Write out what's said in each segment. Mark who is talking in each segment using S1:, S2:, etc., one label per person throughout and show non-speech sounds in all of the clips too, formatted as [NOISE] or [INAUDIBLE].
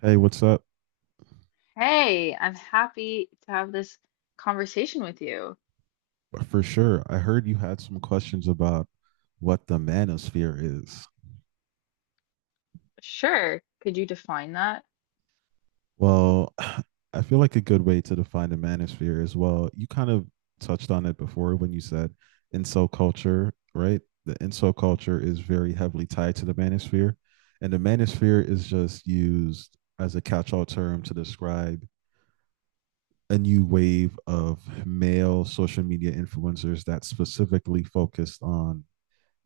S1: Hey, what's up?
S2: Hey, I'm happy to have this conversation with you.
S1: For sure. I heard you had some questions about what the manosphere is.
S2: Sure. Could you define that?
S1: Well, [SIGHS] I feel like a good way to define the manosphere is You kind of touched on it before when you said inso culture, right? The inso culture is very heavily tied to the manosphere. And the manosphere is just used as a catch-all term to describe a new wave of male social media influencers that specifically focused on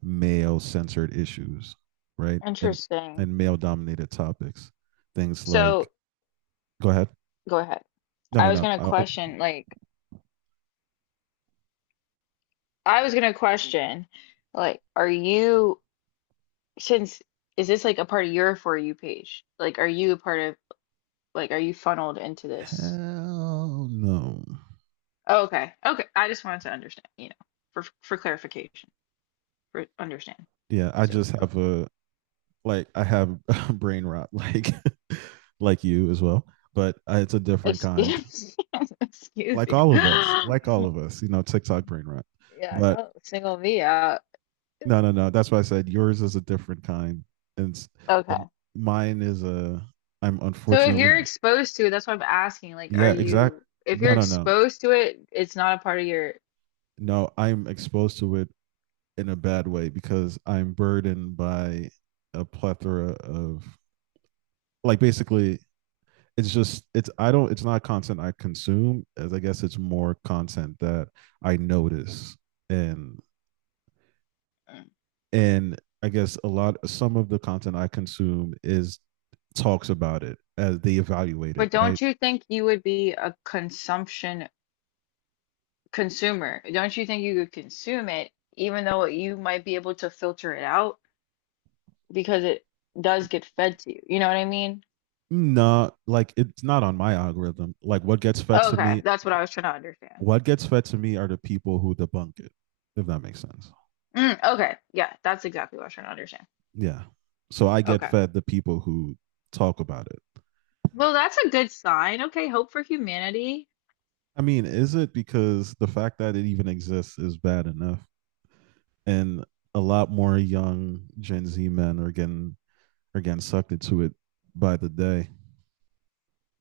S1: male censored issues, right? And
S2: Interesting.
S1: and male dominated topics. Things like
S2: So,
S1: go ahead.
S2: go ahead.
S1: No,
S2: I
S1: no,
S2: was
S1: no.
S2: gonna
S1: Oh,
S2: question, I was gonna question, are you, since, is this like a part of your For You page? Like, are you a part of, like, are you funneled into this?
S1: hell no.
S2: Oh, okay. Okay. I just wanted to understand, for clarification, for understand.
S1: Yeah, I
S2: So,
S1: just have a, like I have [LAUGHS] brain rot like [LAUGHS] like you as well, but it's a different kind.
S2: excuse, [LAUGHS] excuse
S1: Like
S2: you.
S1: all of us, like all of us, TikTok
S2: [GASPS]
S1: brain rot.
S2: Yeah,
S1: But
S2: don't single me out.
S1: no, no, no. That's why I said yours is a different kind, and and
S2: Okay.
S1: mine is a. I'm
S2: So if you're
S1: unfortunately,
S2: exposed to it, that's what I'm asking. Like, are
S1: yeah, exact.
S2: you, if
S1: No,
S2: you're
S1: no, no.
S2: exposed to it, it's not a part of your,
S1: No, I'm exposed to it in a bad way because I'm burdened by a plethora of like basically it's just it's I don't it's not content I consume as I guess it's more content that I notice and and I guess a lot some of the content I consume is talks about it as they evaluate it,
S2: but
S1: right?
S2: don't you think you would be a consumption consumer? Don't you think you could consume it, even though you might be able to filter it out because it does get fed to you? You know what I mean?
S1: No, like it's not on my algorithm. Like what gets fed to
S2: Okay,
S1: me,
S2: that's what I was trying to understand.
S1: what gets fed to me are the people who debunk it, if that makes sense.
S2: Mm, okay, yeah, that's exactly what I was trying to understand.
S1: Yeah. So I get
S2: Okay.
S1: fed the people who talk about it.
S2: Well, that's a good sign. Okay, hope for humanity.
S1: I mean, is it because the fact that it even exists is bad enough, and a lot more young Gen Z men are getting sucked into it by the day.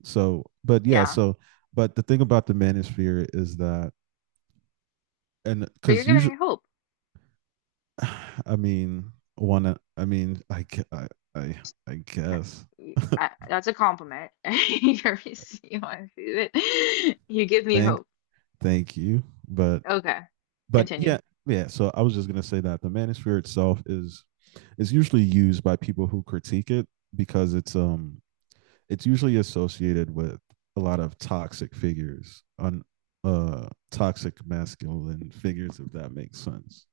S1: So, but yeah,
S2: Yeah.
S1: so but the thing about the manosphere is that and
S2: But you're
S1: cuz
S2: giving
S1: usually
S2: me hope.
S1: [SIGHS] I mean, wanna, I mean, I I, I guess. [LAUGHS]
S2: That's a compliment. [LAUGHS] You want to see it. You give me
S1: thank
S2: hope.
S1: thank you, but
S2: Okay,
S1: but
S2: continue.
S1: yeah, yeah. So I was just gonna say that the manosphere itself is usually used by people who critique it, because it's usually associated with a lot of toxic masculine figures, if that makes sense,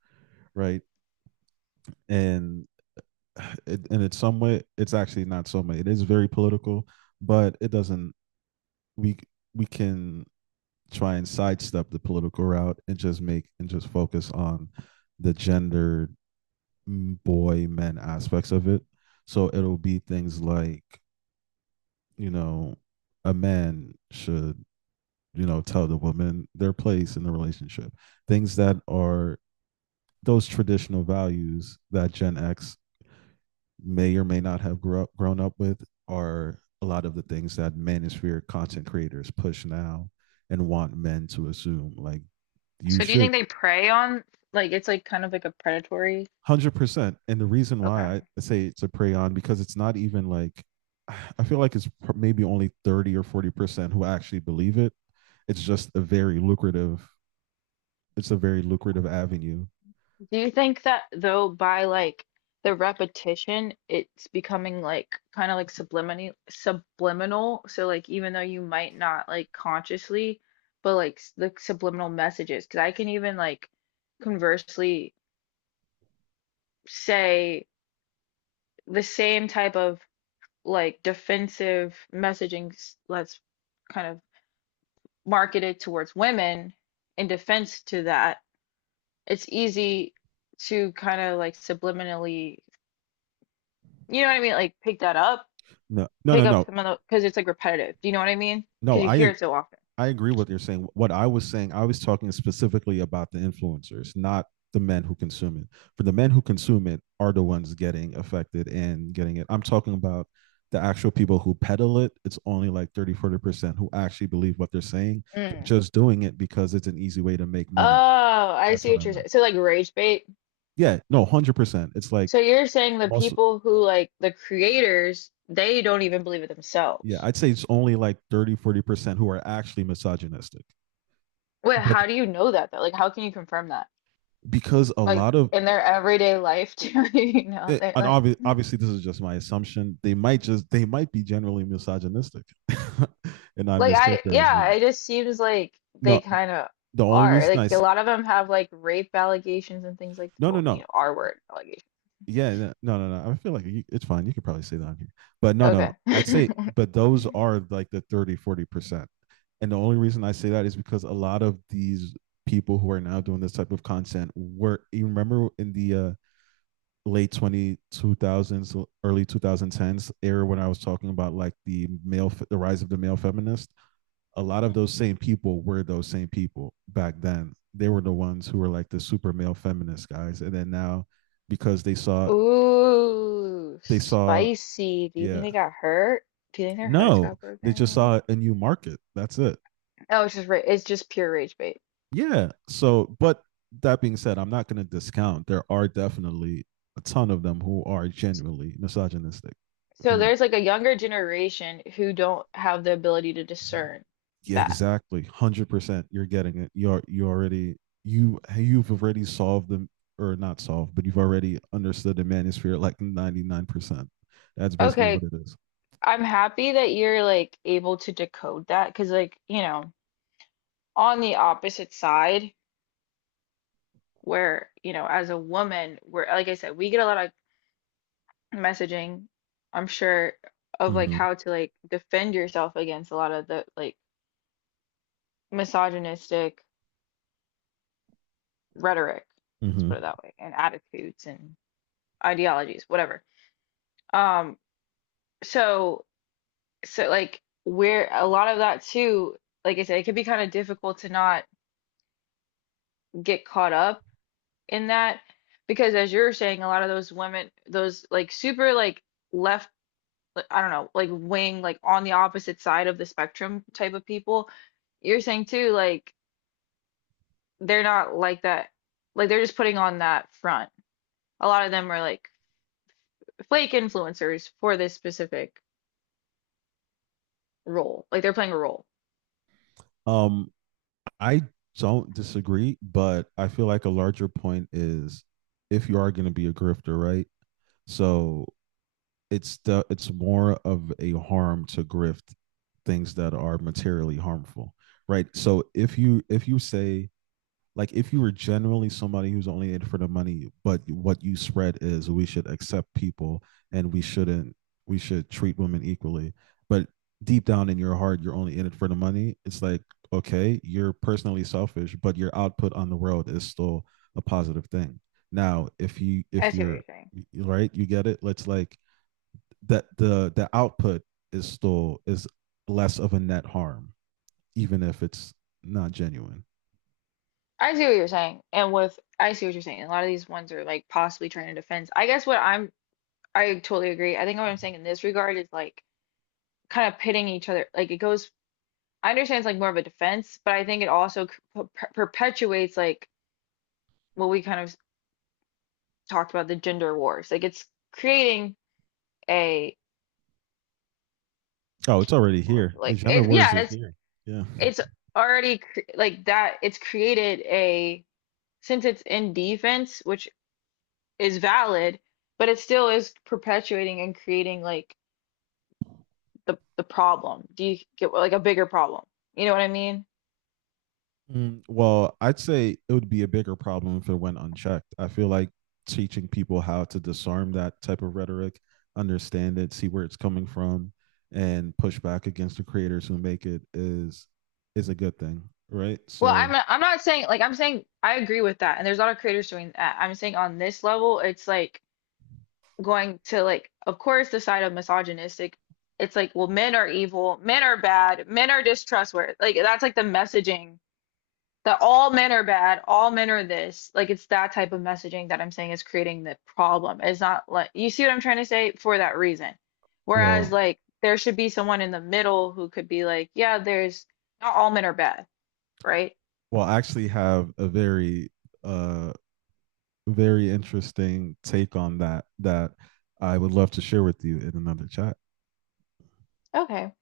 S1: right. And [SIGHS] and it's some way it's actually not so much, it is very political, but it doesn't, we we can try and sidestep the political route, and just focus on the gender boy men aspects of it. So it'll be things like, you know, a man should, you know, tell the woman their place in the relationship. Things that are those traditional values that Gen X may or may not have grown up with are a lot of the things that manosphere content creators push now and want men to assume, like you
S2: So do you think
S1: should.
S2: they prey on, like, it's like kind of like a predatory?
S1: 100%. And the reason why I
S2: Okay.
S1: say it's a prey on because it's not even like [SIGHS] I feel like it's maybe only 30 or 40% who actually believe it. It's just a very lucrative. It's a very lucrative avenue.
S2: Do you think that though, by like the repetition, it's becoming like kind of like subliminal, subliminal. So like even though you might not, like, consciously, but like the subliminal messages. Because I can even like conversely say the same type of like defensive messaging that's kind of marketed towards women in defense to that, it's easy to kind of like subliminally, you know what I mean, like pick that up,
S1: No, no,
S2: pick
S1: no,
S2: up
S1: no,
S2: some of the, because it's like repetitive, do you know what I mean,
S1: no.
S2: because you hear
S1: I
S2: it so often.
S1: I agree with what you're saying. What I was saying, I was talking specifically about the influencers, not the men who consume it. For the men who consume it are the ones getting affected and getting it. I'm talking about the actual people who peddle it. It's only like 30, 40% who actually believe what they're saying. They're
S2: Mm.
S1: just doing it because it's an easy way to make money.
S2: Oh, I
S1: That's
S2: see
S1: what I
S2: what you're
S1: meant.
S2: saying, so like rage bait.
S1: Yeah, no, 100%. It's like,
S2: So you're saying the
S1: most,
S2: people who, like, the creators, they don't even believe it
S1: yeah,
S2: themselves?
S1: I'd say it's only like 30, 40% who are actually misogynistic.
S2: Wait,
S1: But
S2: how do you know that though? Like how can you confirm that,
S1: because a
S2: like
S1: lot of
S2: in their everyday life too? [LAUGHS] You know,
S1: it,
S2: they're
S1: and
S2: like
S1: obviously, this is just my assumption. They might just, they might be generally misogynistic [LAUGHS] and I'm
S2: like I yeah,
S1: mischaracterizing.
S2: it just seems like they
S1: No,
S2: kind of
S1: the only
S2: are.
S1: reason
S2: Like
S1: I.
S2: a lot of them have like rape allegations and things like,
S1: No, no,
S2: well, you
S1: no.
S2: know, R word allegations.
S1: Yeah, no, no, no, no. I feel like you, it's fine, you could probably say that on here, but no, no, no,
S2: Okay.
S1: I'd say, but those are like the 30, 40%. And the only reason I say that is because a lot of these people who are now doing this type of content were, you remember, in the late 20 2000s, early 2010s era when I was talking about like the male the rise of the male feminist. A lot of those same people were, those same people back then, they were the ones who were like the super male feminist guys, and then now because they
S2: [LAUGHS]
S1: saw
S2: Ooh,
S1: they saw
S2: spicy. Do you think
S1: yeah,
S2: they got hurt? Do you think their hearts
S1: no,
S2: got
S1: they just
S2: broken?
S1: saw a new market, that's it.
S2: Oh, it's just ra it's just pure rage bait.
S1: Yeah, so but that being said, I'm not going to discount, there are definitely a ton of them who are genuinely misogynistic
S2: So
S1: who make.
S2: there's like a younger generation who don't have the ability to discern
S1: Yeah,
S2: that.
S1: exactly. 100%. You're getting it. You've already solved them, or not solved, but you've already understood the manosphere like 99%. That's basically what
S2: Okay,
S1: it is.
S2: I'm happy that you're like able to decode that, because like, you know, on the opposite side where, you know, as a woman, we're like I said, we get a lot of messaging, I'm sure, of like
S1: Mm-hmm.
S2: how to like defend yourself against a lot of the like misogynistic rhetoric, let's
S1: Mm-hmm.
S2: put it that way, and attitudes and ideologies, whatever. Um, so so like we're a lot of that too, like I said, it can be kind of difficult to not get caught up in that, because as you're saying, a lot of those women, those like super like left, like, I don't know, like wing, like on the opposite side of the spectrum type of people you're saying too, like they're not like that, like they're just putting on that front, a lot of them are like fake influencers for this specific role, like they're playing a role.
S1: Um, I don't disagree, but I feel like a larger point is, if you are going to be a grifter, right? So it's more of a harm to grift things that are materially harmful, right? So if you say, like, if you were generally somebody who's only in it for the money, but what you spread is we should accept people, and we shouldn't, we should treat women equally, but deep down in your heart you're only in it for the money, it's like, okay, you're personally selfish, but your output on the world is still a positive thing. Now if you
S2: I
S1: if
S2: see what you're
S1: you're
S2: saying.
S1: right, you get it, let's like, that the output is still is less of a net harm, even if it's not genuine.
S2: I see what you're saying, a lot of these ones are like possibly trying to defend, I guess what I'm, I totally agree, I think what I'm saying in this regard is like kind of pitting each other. Like it goes, I understand it's like more of a defense, but I think it also perpetuates like what we kind of talked about, the gender wars. Like it's creating a
S1: Oh, it's already
S2: what's
S1: here.
S2: it
S1: The
S2: like
S1: gender
S2: it,
S1: wars
S2: yeah,
S1: is here. Yeah.
S2: it's already cre like that. It's created a, since it's in defense, which is valid, but it still is perpetuating and creating like the problem. Do you get, like, a bigger problem? You know what I mean?
S1: Well, I'd say it would be a bigger problem if it went unchecked. I feel like teaching people how to disarm that type of rhetoric, understand it, see where it's coming from, and push back against the creators who make it is a good thing, right?
S2: Well,
S1: So,
S2: I'm not saying like, I'm saying I agree with that, and there's a lot of creators doing that. I'm saying on this level, it's like going to, like, of course, the side of misogynistic. It's like, well, men are evil, men are bad, men are distrustworthy. Like that's like the messaging that all men are bad, all men are this. Like it's that type of messaging that I'm saying is creating the problem. It's not, like, you see what I'm trying to say for that reason. Whereas
S1: well,
S2: like there should be someone in the middle who could be like, yeah, there's not all men are bad, right?
S1: I actually have a uh very interesting take on that that I would love to share with you in another chat.
S2: Okay.